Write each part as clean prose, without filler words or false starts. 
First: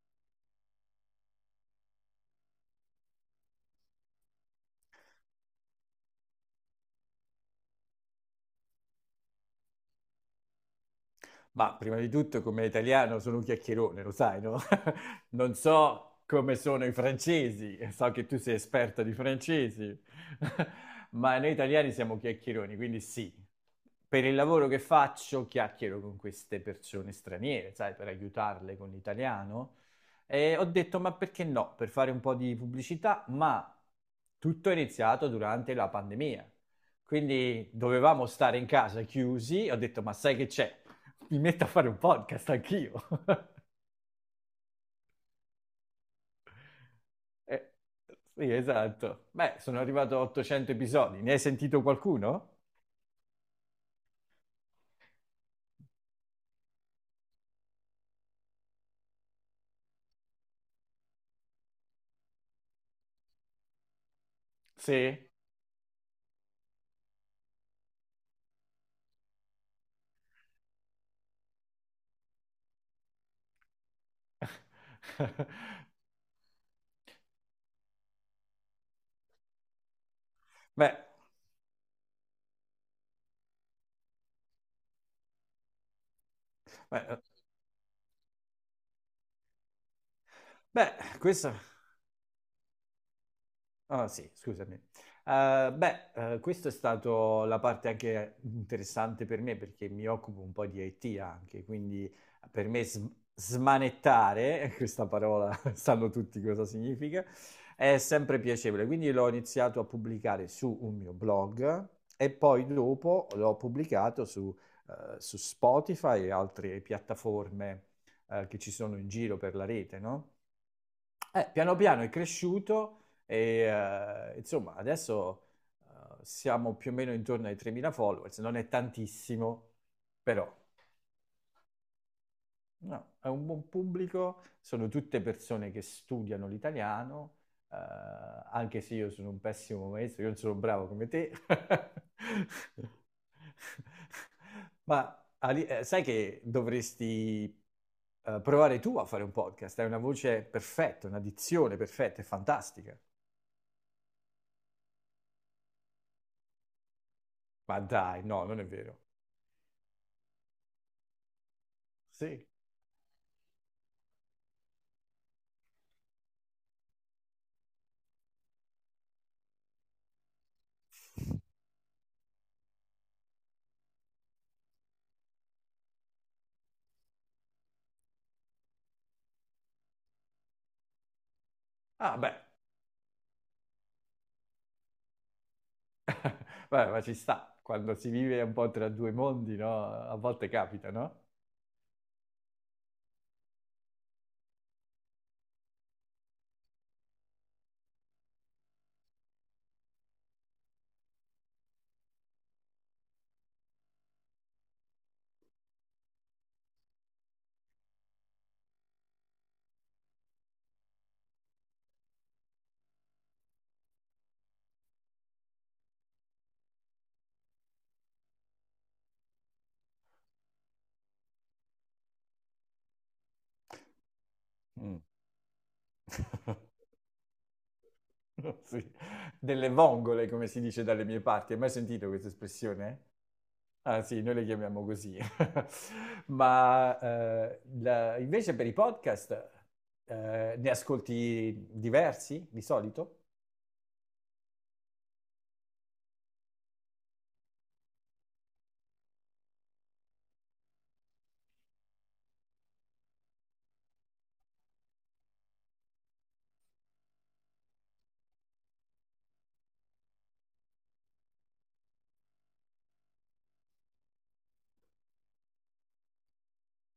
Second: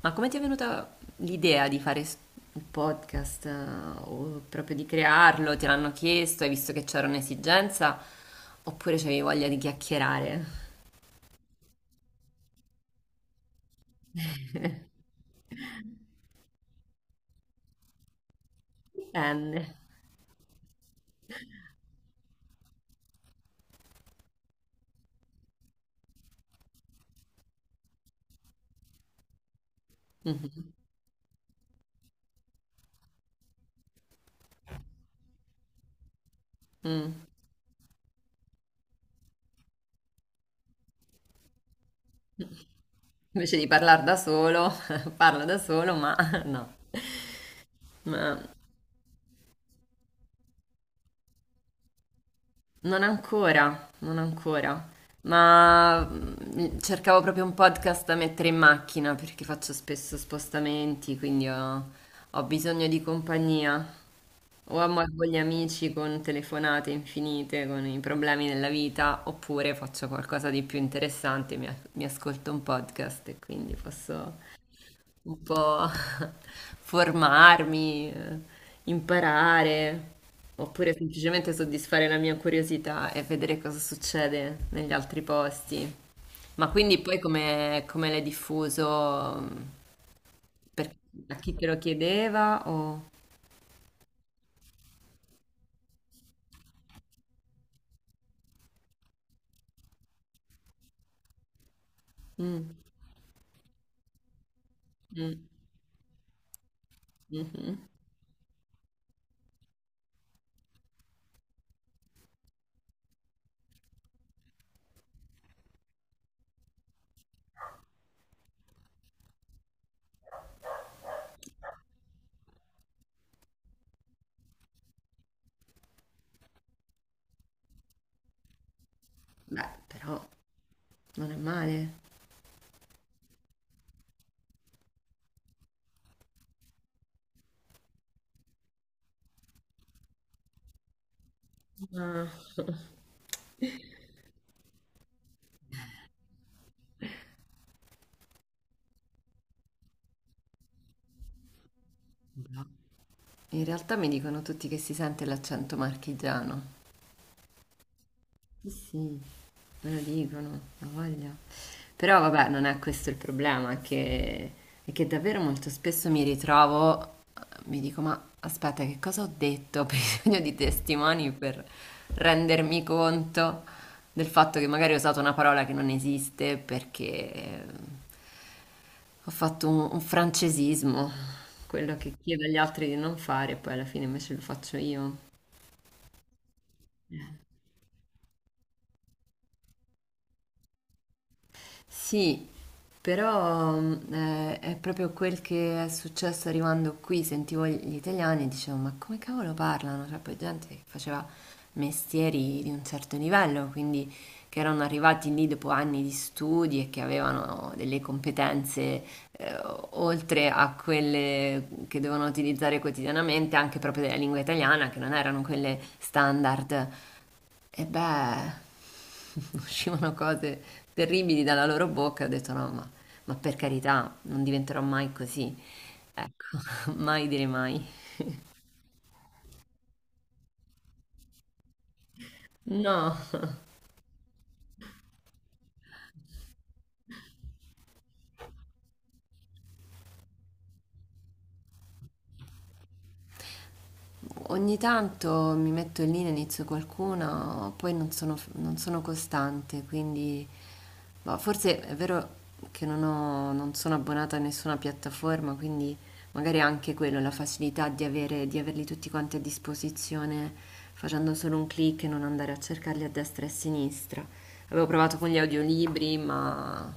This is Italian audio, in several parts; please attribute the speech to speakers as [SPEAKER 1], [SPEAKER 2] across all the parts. [SPEAKER 1] Ma come ti è venuta l'idea di fare un podcast o proprio di crearlo? Te l'hanno chiesto, hai visto che c'era un'esigenza oppure c'avevi voglia di chiacchierare?
[SPEAKER 2] Ma prima di tutto, come italiano, sono un chiacchierone, lo sai, no? Non so come sono i francesi, so che tu sei esperta di
[SPEAKER 1] Dipende.
[SPEAKER 2] francesi, ma noi italiani siamo chiacchieroni, quindi sì. Per il lavoro che faccio, chiacchiero con queste persone straniere, sai, per aiutarle con l'italiano. E ho
[SPEAKER 1] Mhm.
[SPEAKER 2] detto, ma perché no? Per fare un po' di pubblicità, ma tutto è iniziato durante la pandemia.
[SPEAKER 1] Mm.
[SPEAKER 2] Quindi dovevamo stare in casa chiusi, ho detto, ma sai che c'è? Mi metto a fare un podcast anch'io.
[SPEAKER 1] Invece di parlare da solo, parlo da solo, ma
[SPEAKER 2] Eh,
[SPEAKER 1] no.
[SPEAKER 2] sì, esatto. Beh, sono arrivato a 800 episodi. Ne hai sentito qualcuno?
[SPEAKER 1] Non ancora, non ancora, ma cercavo proprio un podcast da mettere in macchina perché faccio spesso spostamenti, quindi ho bisogno di compagnia. O amo con
[SPEAKER 2] Sì.
[SPEAKER 1] gli amici con telefonate infinite, con i problemi della vita, oppure faccio qualcosa di più interessante, mi ascolto un podcast e quindi posso un po' formarmi, imparare, oppure
[SPEAKER 2] Beh,
[SPEAKER 1] semplicemente soddisfare la mia curiosità e vedere cosa succede negli altri posti. Ma quindi poi
[SPEAKER 2] beh,
[SPEAKER 1] come l'hai diffuso? Per,
[SPEAKER 2] beh,
[SPEAKER 1] a
[SPEAKER 2] questo
[SPEAKER 1] chi te lo chiedeva? O...
[SPEAKER 2] Ah sì, scusami. Beh, questa è stata la parte anche interessante per me perché mi occupo un po' di IT anche, quindi per
[SPEAKER 1] Mm,
[SPEAKER 2] me smanettare, questa
[SPEAKER 1] mm,
[SPEAKER 2] parola sanno tutti cosa significa,
[SPEAKER 1] mhm.
[SPEAKER 2] è sempre piacevole. Quindi l'ho iniziato a pubblicare su un mio blog e poi dopo l'ho pubblicato su Spotify e altre piattaforme, che ci sono in giro per la rete, no? Piano piano è cresciuto e insomma adesso eh, siamo più o meno intorno ai 3.000 followers, non è
[SPEAKER 1] Beh,
[SPEAKER 2] tantissimo,
[SPEAKER 1] però
[SPEAKER 2] però
[SPEAKER 1] non è male.
[SPEAKER 2] no, è un buon pubblico, sono tutte persone che studiano l'italiano, anche se io sono un pessimo maestro, io non sono bravo come te,
[SPEAKER 1] Ah.
[SPEAKER 2] ma sai che dovresti provare tu a fare un podcast, hai una voce perfetta, una dizione perfetta, è fantastica.
[SPEAKER 1] In realtà mi dicono tutti che si sente l'accento marchigiano.
[SPEAKER 2] Ma dai, no, non è
[SPEAKER 1] Sì,
[SPEAKER 2] vero.
[SPEAKER 1] sì, me lo dicono, ha voglia. Però
[SPEAKER 2] Sì.
[SPEAKER 1] vabbè, non è questo il problema, è che davvero molto spesso mi ritrovo, mi dico, ma aspetta, che cosa ho detto? Ho bisogno di testimoni per rendermi conto del fatto che magari ho usato una parola che non esiste perché ho fatto un francesismo, quello che
[SPEAKER 2] Ah, beh,
[SPEAKER 1] chiedo agli altri di non fare, poi alla fine invece lo faccio io.
[SPEAKER 2] Vabbè, ma ci sta. Quando si vive un po' tra due mondi, no? A volte capita, no?
[SPEAKER 1] Sì, però è proprio quel che è successo arrivando qui, sentivo gli italiani e dicevo, ma come cavolo parlano? Cioè, poi gente che faceva mestieri di un certo livello, quindi che erano arrivati lì dopo anni di studi e che avevano delle competenze eh, oltre a quelle che devono utilizzare quotidianamente, anche proprio della lingua italiana, che non erano quelle standard. E beh, uscivano cose terribili dalla loro bocca. Ho detto no, ma per carità, non diventerò
[SPEAKER 2] Mm.
[SPEAKER 1] mai così. Ecco, mai dire mai.
[SPEAKER 2] Sì. Delle vongole, come si dice dalle mie parti. Hai mai sentito questa espressione?
[SPEAKER 1] No.
[SPEAKER 2] Ah, sì, noi le chiamiamo così. Ma invece per i podcast, ne ascolti diversi di solito?
[SPEAKER 1] Ogni tanto mi metto lì, ne inizio qualcuna, poi non sono costante, quindi ma forse è vero che non sono abbonata a nessuna piattaforma, quindi magari anche quello, la facilità di di averli tutti quanti a disposizione facendo solo un clic e non andare a cercarli a destra e a sinistra. Avevo provato con gli audiolibri,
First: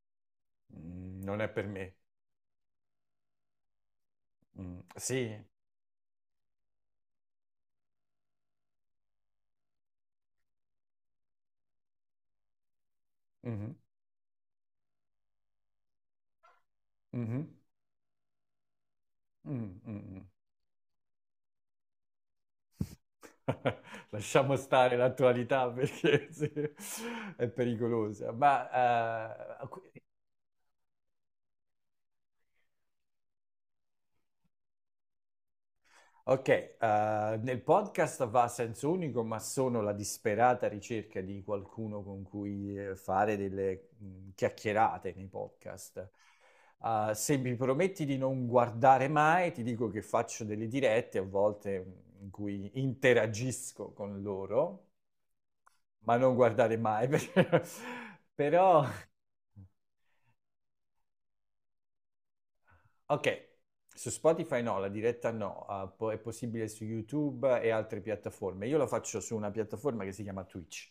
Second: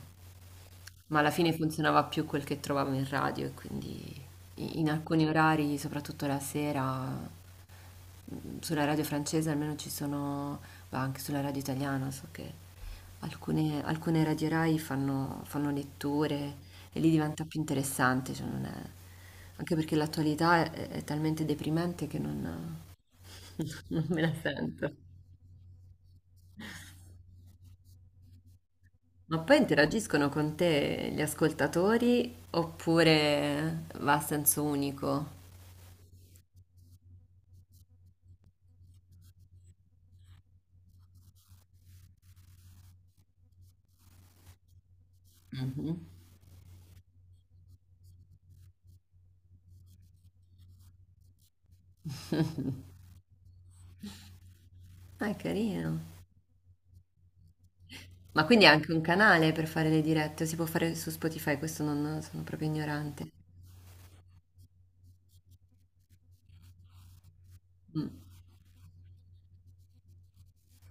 [SPEAKER 1] ma
[SPEAKER 2] Mm.
[SPEAKER 1] alla
[SPEAKER 2] Non è
[SPEAKER 1] fine
[SPEAKER 2] per me.
[SPEAKER 1] funzionava più quel che trovavo in radio e quindi
[SPEAKER 2] Mm,
[SPEAKER 1] in alcuni
[SPEAKER 2] sì.
[SPEAKER 1] orari, soprattutto la sera sulla radio francese almeno ci sono, ma anche sulla radio italiana, so che
[SPEAKER 2] Mhm.
[SPEAKER 1] alcune radio Rai fanno letture e lì diventa
[SPEAKER 2] Mhm.
[SPEAKER 1] più interessante, cioè non è- anche
[SPEAKER 2] Mm,
[SPEAKER 1] perché
[SPEAKER 2] mm, mm.
[SPEAKER 1] l'attualità è talmente deprimente che non, non me la
[SPEAKER 2] Lasciamo
[SPEAKER 1] sento.
[SPEAKER 2] stare l'attualità perché sì, è pericolosa.
[SPEAKER 1] Ma poi
[SPEAKER 2] Ma
[SPEAKER 1] interagiscono con te gli ascoltatori oppure va a senso unico?
[SPEAKER 2] ok, nel podcast va a senso unico, ma sono la disperata ricerca di qualcuno con cui fare delle chiacchierate nei
[SPEAKER 1] Mhm.
[SPEAKER 2] podcast. Se mi prometti di non guardare mai, ti dico che faccio delle dirette a volte, in cui interagisco con loro,
[SPEAKER 1] Ah, è carino.
[SPEAKER 2] ma non guardare mai,
[SPEAKER 1] Ma quindi è
[SPEAKER 2] però.
[SPEAKER 1] anche un canale per fare le dirette, o si può fare su Spotify? Questo non sono proprio ignorante.
[SPEAKER 2] Ok, su Spotify no, la diretta no, è possibile su YouTube e altre
[SPEAKER 1] Mm.
[SPEAKER 2] piattaforme. Io la faccio su una piattaforma che si chiama Twitch,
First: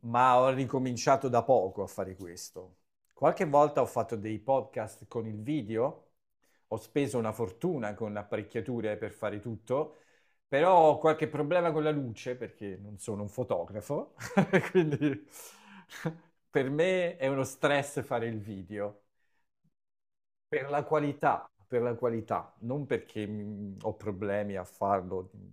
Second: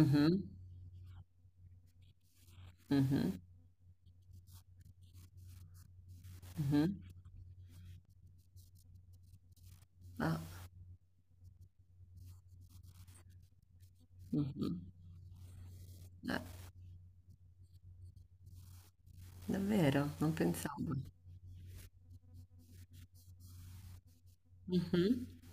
[SPEAKER 2] ma ho ricominciato da poco a fare questo.
[SPEAKER 1] mhm,
[SPEAKER 2] Qualche volta ho fatto dei podcast con il video, ho
[SPEAKER 1] mhm.
[SPEAKER 2] speso una fortuna con apparecchiature per fare tutto,
[SPEAKER 1] Ah,
[SPEAKER 2] però ho qualche problema con la luce perché non sono un fotografo,
[SPEAKER 1] mhm.
[SPEAKER 2] quindi
[SPEAKER 1] Eh,
[SPEAKER 2] per me è uno stress fare il video.
[SPEAKER 1] davvero, non pensavo.
[SPEAKER 2] Per la qualità, non perché ho problemi a
[SPEAKER 1] Mhm.
[SPEAKER 2] farlo,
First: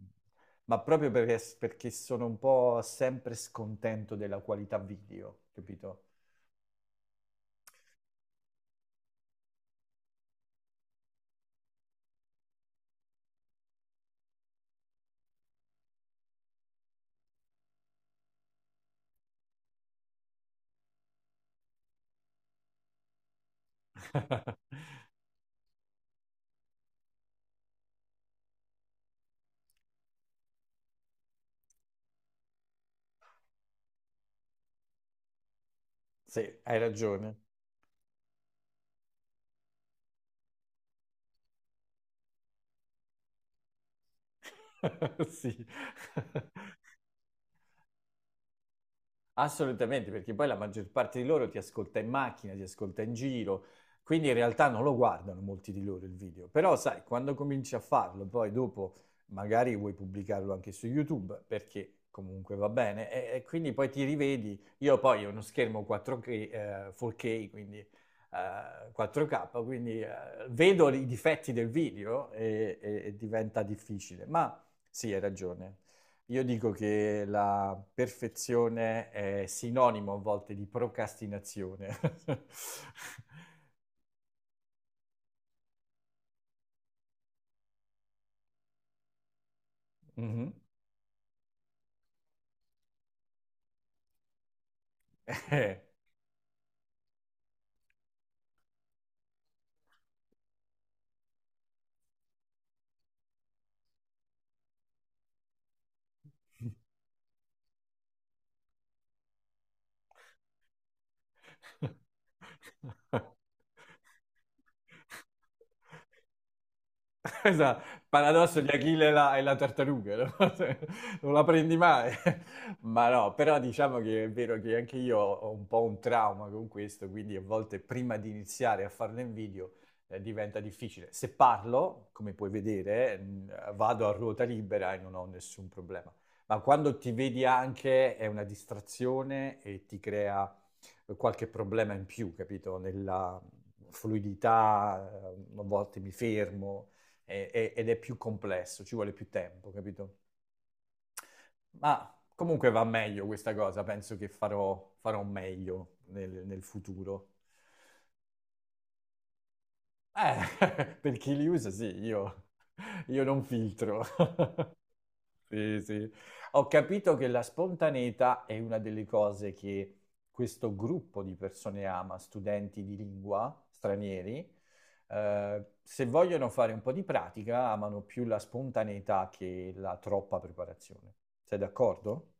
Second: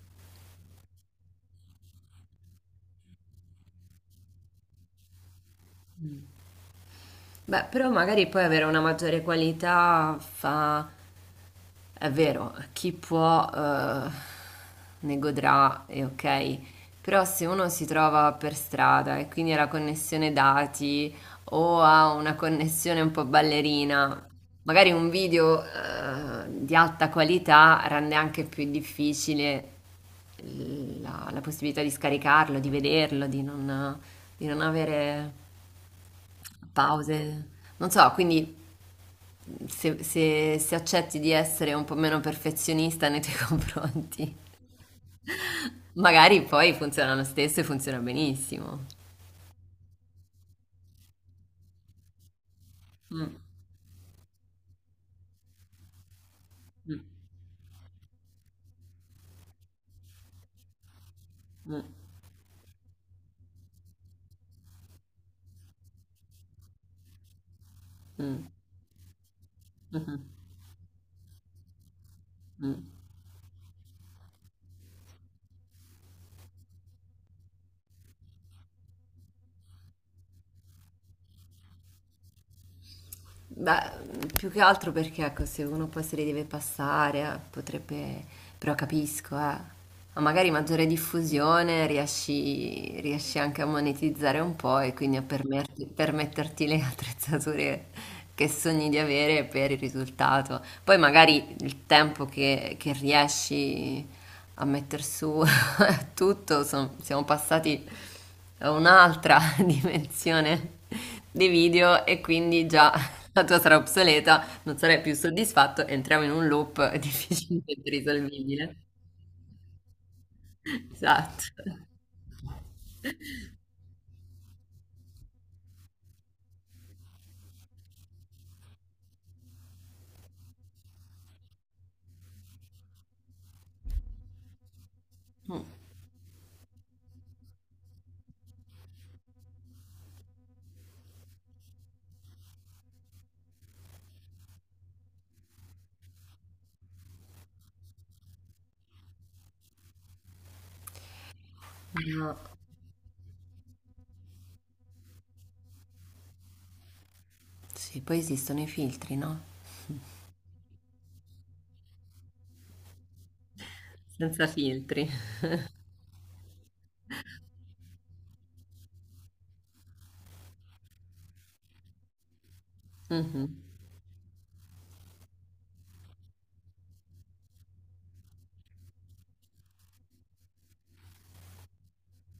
[SPEAKER 2] ma proprio perché sono un po' sempre scontento della qualità video, capito?
[SPEAKER 1] Beh, però magari poi avere una maggiore qualità fa. È vero, chi può ne godrà, e ok, però se uno si trova per strada e quindi ha la connessione dati o ha una connessione un po' ballerina, magari un video di alta qualità rende anche più difficile la possibilità di scaricarlo, di vederlo, di non avere
[SPEAKER 2] Sì, hai ragione.
[SPEAKER 1] pause. Non so, quindi se accetti di essere un po' meno perfezionista nei tuoi confronti,
[SPEAKER 2] Sì.
[SPEAKER 1] magari poi funziona lo stesso e funziona benissimo.
[SPEAKER 2] Assolutamente, perché poi la maggior parte di loro ti ascolta in macchina, ti ascolta in
[SPEAKER 1] Mm,
[SPEAKER 2] giro, quindi in realtà non lo guardano molti di loro il video. Però
[SPEAKER 1] mm,
[SPEAKER 2] sai, quando cominci a farlo, poi dopo magari vuoi pubblicarlo anche su YouTube,
[SPEAKER 1] mm,
[SPEAKER 2] perché comunque va bene, e quindi poi ti rivedi. Io poi ho uno schermo 4K, 4K, quindi
[SPEAKER 1] mm,
[SPEAKER 2] 4K, quindi
[SPEAKER 1] mhm,
[SPEAKER 2] vedo i difetti del video e,
[SPEAKER 1] mm.
[SPEAKER 2] e- e diventa difficile. Ma sì, hai ragione. Io dico che la perfezione è sinonimo a volte di procrastinazione.
[SPEAKER 1] Beh, più che altro perché, ecco, se uno poi se li deve passare, potrebbe... Però capisco, eh. Ma magari
[SPEAKER 2] Mhm.
[SPEAKER 1] maggiore diffusione riesci anche a monetizzare un po' e quindi a
[SPEAKER 2] Eh.
[SPEAKER 1] permetterti le attrezzature che sogni di avere per il risultato. Poi magari il tempo che riesci a metter su tutto, siamo passati a un'altra dimensione dei video e quindi già la tua sarà obsoleta, non sarai più soddisfatto, entriamo in un loop
[SPEAKER 2] Esatto,
[SPEAKER 1] difficilmente
[SPEAKER 2] il paradosso di
[SPEAKER 1] risolvibile.
[SPEAKER 2] Achille e la tartaruga, no? Non la
[SPEAKER 1] Esatto.
[SPEAKER 2] prendi mai. Ma no, però diciamo che è vero che anche io ho un po' un trauma con questo, quindi a volte prima di iniziare a farlo in video, diventa difficile. Se parlo, come puoi vedere, vado a ruota libera e non ho
[SPEAKER 1] Mm,
[SPEAKER 2] nessun problema. Ma quando ti vedi anche è una distrazione e ti crea qualche problema in più, capito? Nella fluidità, a volte mi fermo ed è più complesso, ci vuole più tempo, capito? Ma
[SPEAKER 1] no.
[SPEAKER 2] comunque va meglio questa cosa, penso che farò meglio nel futuro.
[SPEAKER 1] Sì, poi esistono i filtri, no?
[SPEAKER 2] Per chi li usa, sì, io, non filtro.
[SPEAKER 1] Senza filtri.
[SPEAKER 2] Sì, sì. Ho capito che la spontaneità è una delle cose che questo gruppo di persone ama, studenti di
[SPEAKER 1] Mhm.
[SPEAKER 2] lingua stranieri. Se vogliono fare un po' di pratica, amano più la spontaneità che la troppa preparazione. Sei d'accordo?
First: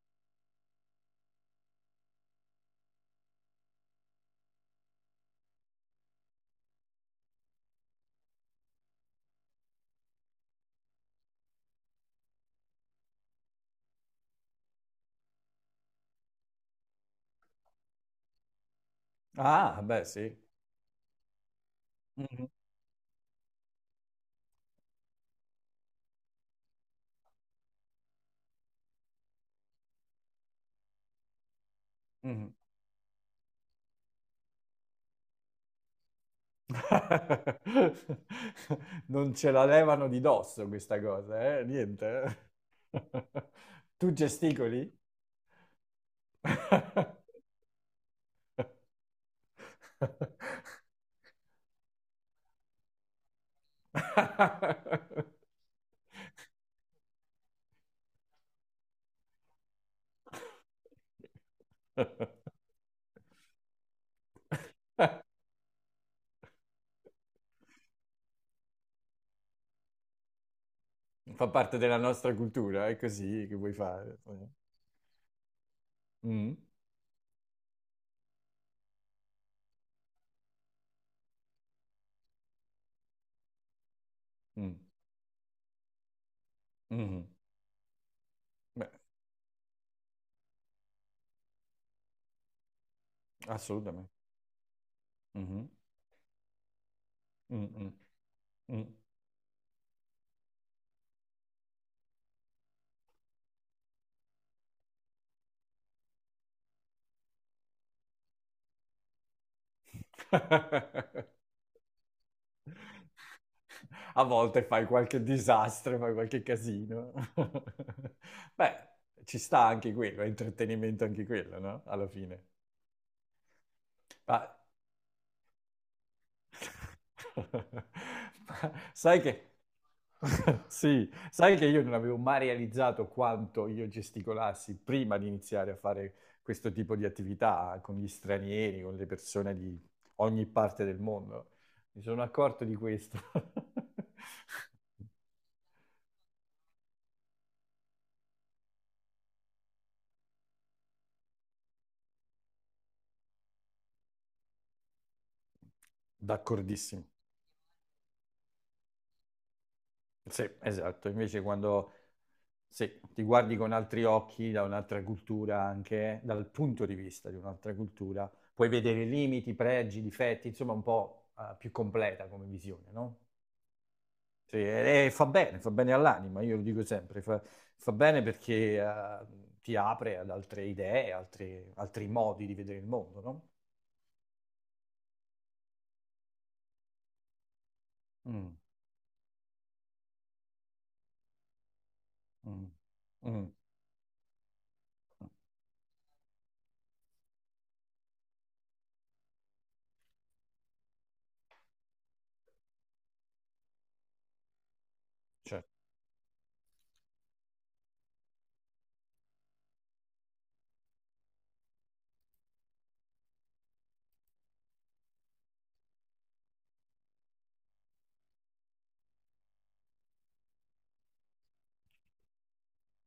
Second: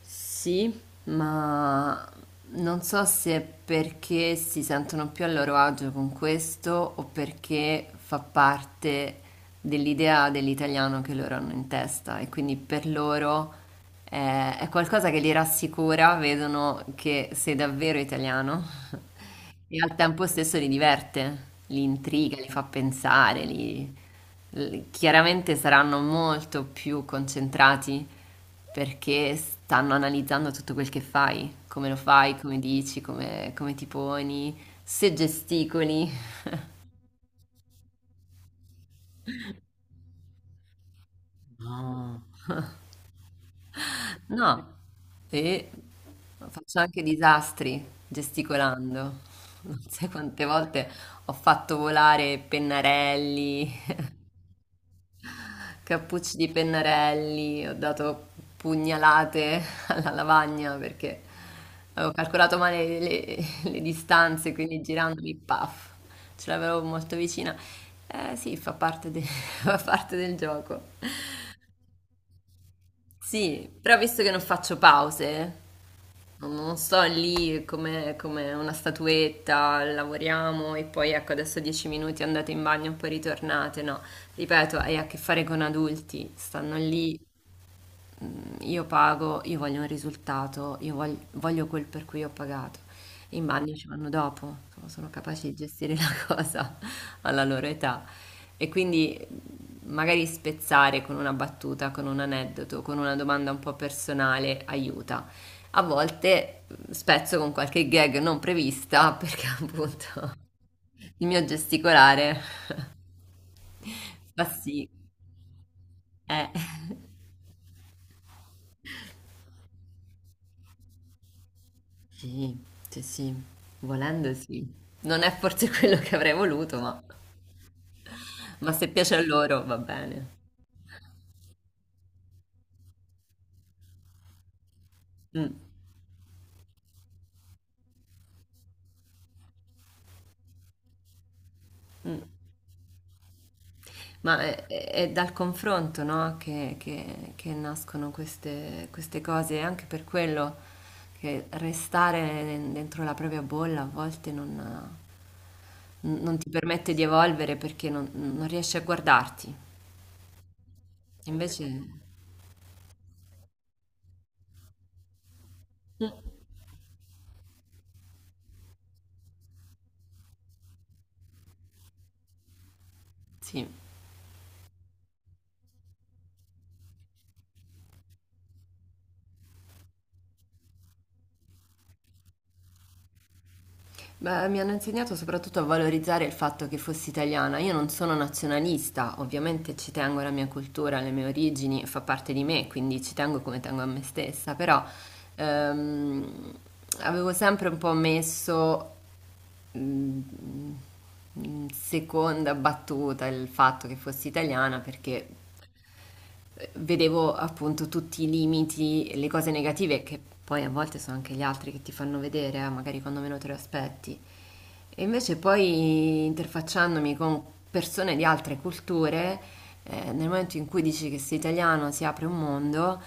[SPEAKER 1] Sì, ma non so se perché si sentono più a loro agio con questo o perché fa parte dell'idea dell'italiano che loro hanno in testa e quindi per loro è qualcosa che li rassicura, vedono che sei davvero italiano. E
[SPEAKER 2] Ah,
[SPEAKER 1] al
[SPEAKER 2] beh,
[SPEAKER 1] tempo
[SPEAKER 2] sì.
[SPEAKER 1] stesso li diverte, li intriga, li
[SPEAKER 2] Mhm,
[SPEAKER 1] fa pensare, chiaramente saranno molto più concentrati perché stanno analizzando tutto quel che fai, come lo fai,
[SPEAKER 2] mhm.
[SPEAKER 1] come dici, come ti poni, se gesticoli.
[SPEAKER 2] Non ce la levano di dosso questa cosa, eh?
[SPEAKER 1] No,
[SPEAKER 2] Niente. Tu
[SPEAKER 1] No.
[SPEAKER 2] gesticoli?
[SPEAKER 1] E faccio anche disastri gesticolando. Non sai quante volte ho fatto volare pennarelli, cappucci di pennarelli, ho dato pugnalate alla lavagna perché avevo calcolato male le distanze, quindi girandomi, paf, ce l'avevo molto vicina. Eh sì, fa parte del gioco.
[SPEAKER 2] Fa parte della nostra cultura, è così che
[SPEAKER 1] Sì,
[SPEAKER 2] vuoi
[SPEAKER 1] però
[SPEAKER 2] fare.
[SPEAKER 1] visto che non faccio pause,
[SPEAKER 2] Mm,
[SPEAKER 1] non sto lì come una statuetta, lavoriamo e poi ecco adesso 10 minuti andate in bagno e poi ritornate, no.
[SPEAKER 2] mm,
[SPEAKER 1] Ripeto, hai a che fare con adulti, stanno lì
[SPEAKER 2] mhm.
[SPEAKER 1] io
[SPEAKER 2] Beh,
[SPEAKER 1] pago, io voglio un risultato, voglio quel per cui ho pagato. I bagni ci vanno
[SPEAKER 2] assolutamente.
[SPEAKER 1] dopo, insomma, sono capaci di
[SPEAKER 2] Mhm,
[SPEAKER 1] gestire la cosa alla loro
[SPEAKER 2] mm, mm,
[SPEAKER 1] età. E
[SPEAKER 2] mm.
[SPEAKER 1] quindi magari spezzare con una battuta, con un aneddoto, con una domanda un po' personale aiuta. A volte spezzo con qualche gag non prevista perché appunto il mio gesticolare
[SPEAKER 2] A
[SPEAKER 1] fa
[SPEAKER 2] volte fai
[SPEAKER 1] sì.
[SPEAKER 2] qualche disastro, fai qualche
[SPEAKER 1] Eh.
[SPEAKER 2] casino. Beh, ci sta anche quello, è intrattenimento anche quello, no? Alla fine.
[SPEAKER 1] Sì, sì, sì, volendo
[SPEAKER 2] Ma
[SPEAKER 1] sì. Non è forse quello che avrei voluto, ma
[SPEAKER 2] Ma
[SPEAKER 1] se piace
[SPEAKER 2] Sai
[SPEAKER 1] a
[SPEAKER 2] che,
[SPEAKER 1] loro va bene.
[SPEAKER 2] sì, sai che io non avevo mai realizzato quanto io gesticolassi prima di
[SPEAKER 1] Mm,
[SPEAKER 2] iniziare a fare questo tipo di attività con gli stranieri, con le persone di ogni parte del mondo. Mi sono
[SPEAKER 1] mm.
[SPEAKER 2] accorto di questo.
[SPEAKER 1] Ma è dal confronto, no? Che nascono queste cose, e anche per quello che restare dentro la propria bolla a volte non, non ti permette di
[SPEAKER 2] D'accordissimo.
[SPEAKER 1] evolvere perché non riesci a guardarti.
[SPEAKER 2] Sì, esatto. Invece
[SPEAKER 1] Invece,
[SPEAKER 2] quando Sì, ti guardi con altri occhi, da un'altra cultura
[SPEAKER 1] Mm.
[SPEAKER 2] anche, dal punto di vista di un'altra cultura, puoi vedere limiti, pregi, difetti, insomma un po', più completa come visione, no?
[SPEAKER 1] sì.
[SPEAKER 2] Sì, e fa bene all'anima, io lo dico sempre, fa bene perché ti apre ad altre idee, altri modi di vedere il mondo, no?
[SPEAKER 1] Beh, mi hanno insegnato soprattutto a valorizzare il fatto che fossi italiana. Io non sono
[SPEAKER 2] Mm,
[SPEAKER 1] nazionalista, ovviamente ci tengo alla mia cultura, alle mie origini, fa parte di me,
[SPEAKER 2] mm,
[SPEAKER 1] quindi ci tengo
[SPEAKER 2] mm,
[SPEAKER 1] come tengo a me stessa, però ehm, avevo sempre un po' messo mm, in seconda battuta il fatto che fossi italiana perché
[SPEAKER 2] cioè,
[SPEAKER 1] vedevo appunto tutti i limiti, le cose negative che poi a volte sono anche gli altri che ti fanno vedere, magari quando meno te lo aspetti. E invece poi interfacciandomi con persone di altre culture, nel momento in cui dici che sei italiano si apre un mondo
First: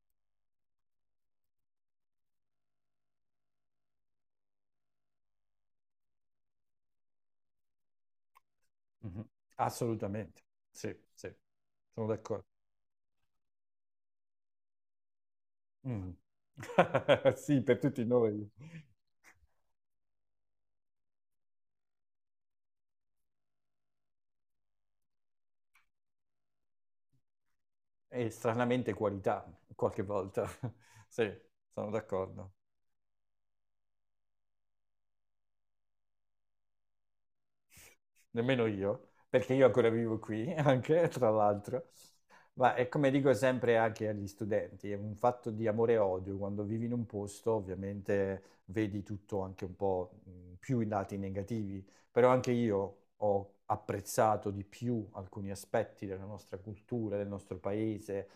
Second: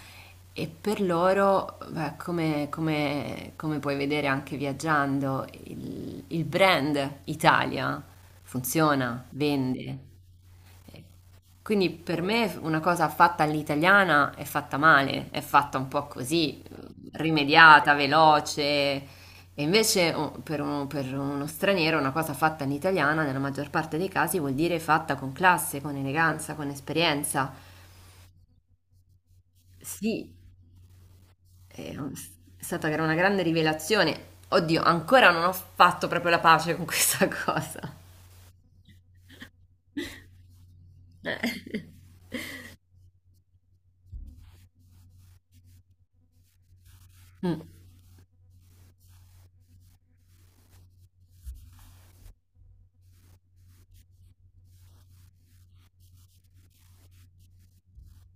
[SPEAKER 1] e per loro, beh, come puoi vedere anche viaggiando, il brand Italia funziona,
[SPEAKER 2] mhm.
[SPEAKER 1] vende.
[SPEAKER 2] Assolutamente, sì, sì,
[SPEAKER 1] Quindi
[SPEAKER 2] sono
[SPEAKER 1] per
[SPEAKER 2] d'accordo.
[SPEAKER 1] me una cosa fatta all'italiana è fatta male, è fatta un po'
[SPEAKER 2] Mm.
[SPEAKER 1] così,
[SPEAKER 2] Sì, per
[SPEAKER 1] rimediata,
[SPEAKER 2] tutti noi.
[SPEAKER 1] veloce. E invece per uno straniero una cosa fatta all'italiana, nella maggior parte dei casi, vuol dire fatta con classe, con eleganza, con esperienza.
[SPEAKER 2] E stranamente qualità qualche
[SPEAKER 1] Sì,
[SPEAKER 2] volta. Sì, sono
[SPEAKER 1] è un-
[SPEAKER 2] d'accordo.
[SPEAKER 1] è stata una grande rivelazione. Oddio, ancora non ho fatto proprio la pace con questa cosa.
[SPEAKER 2] Nemmeno io, perché io ancora vivo qui, anche tra
[SPEAKER 1] Eh.
[SPEAKER 2] l'altro. Ma è come dico sempre anche agli studenti, è un fatto di amore e odio. Quando vivi in un posto,
[SPEAKER 1] Mm,
[SPEAKER 2] ovviamente vedi tutto anche un po', più i lati negativi, però anche io ho apprezzato di più alcuni aspetti della nostra cultura, del nostro paese.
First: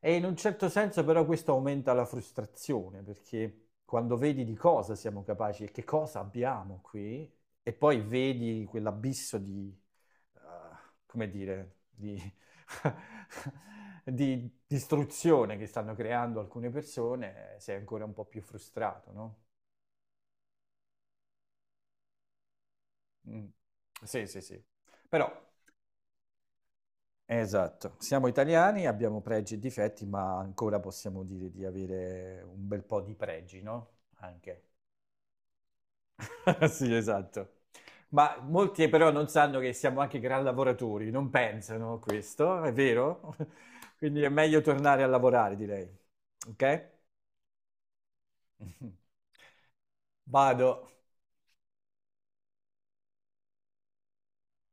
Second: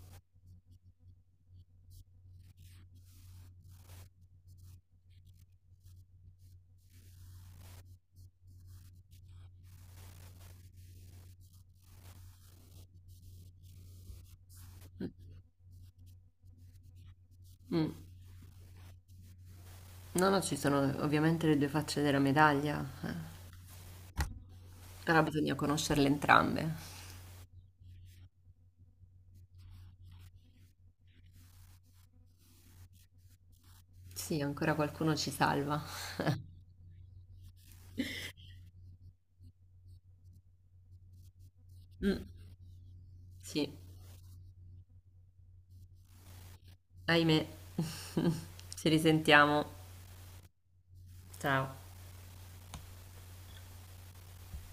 [SPEAKER 2] E in un certo senso però questo aumenta la frustrazione, perché quando vedi di cosa siamo capaci e che cosa abbiamo qui, e poi vedi quell'abisso di, eh, come dire, di, di
[SPEAKER 1] mm,
[SPEAKER 2] distruzione che stanno creando alcune persone, sei
[SPEAKER 1] mm.
[SPEAKER 2] ancora un po' più frustrato, no?
[SPEAKER 1] No, no, ci sono ovviamente le due facce della medaglia.
[SPEAKER 2] Mm. Sì, sì, sì.
[SPEAKER 1] Allora
[SPEAKER 2] Però,
[SPEAKER 1] bisogna conoscerle entrambe.
[SPEAKER 2] esatto, siamo italiani, abbiamo pregi e difetti, ma ancora possiamo dire di avere un bel po' di pregi, no?
[SPEAKER 1] Sì,
[SPEAKER 2] Anche.
[SPEAKER 1] ancora qualcuno ci salva.
[SPEAKER 2] Sì, esatto. Ma molti però non sanno che siamo anche gran lavoratori, non pensano a
[SPEAKER 1] Mm,
[SPEAKER 2] questo, è vero?
[SPEAKER 1] sì,
[SPEAKER 2] Quindi è meglio tornare a lavorare, direi. Ok?
[SPEAKER 1] ahimè. Ci risentiamo.
[SPEAKER 2] Vado.
[SPEAKER 1] Ciao.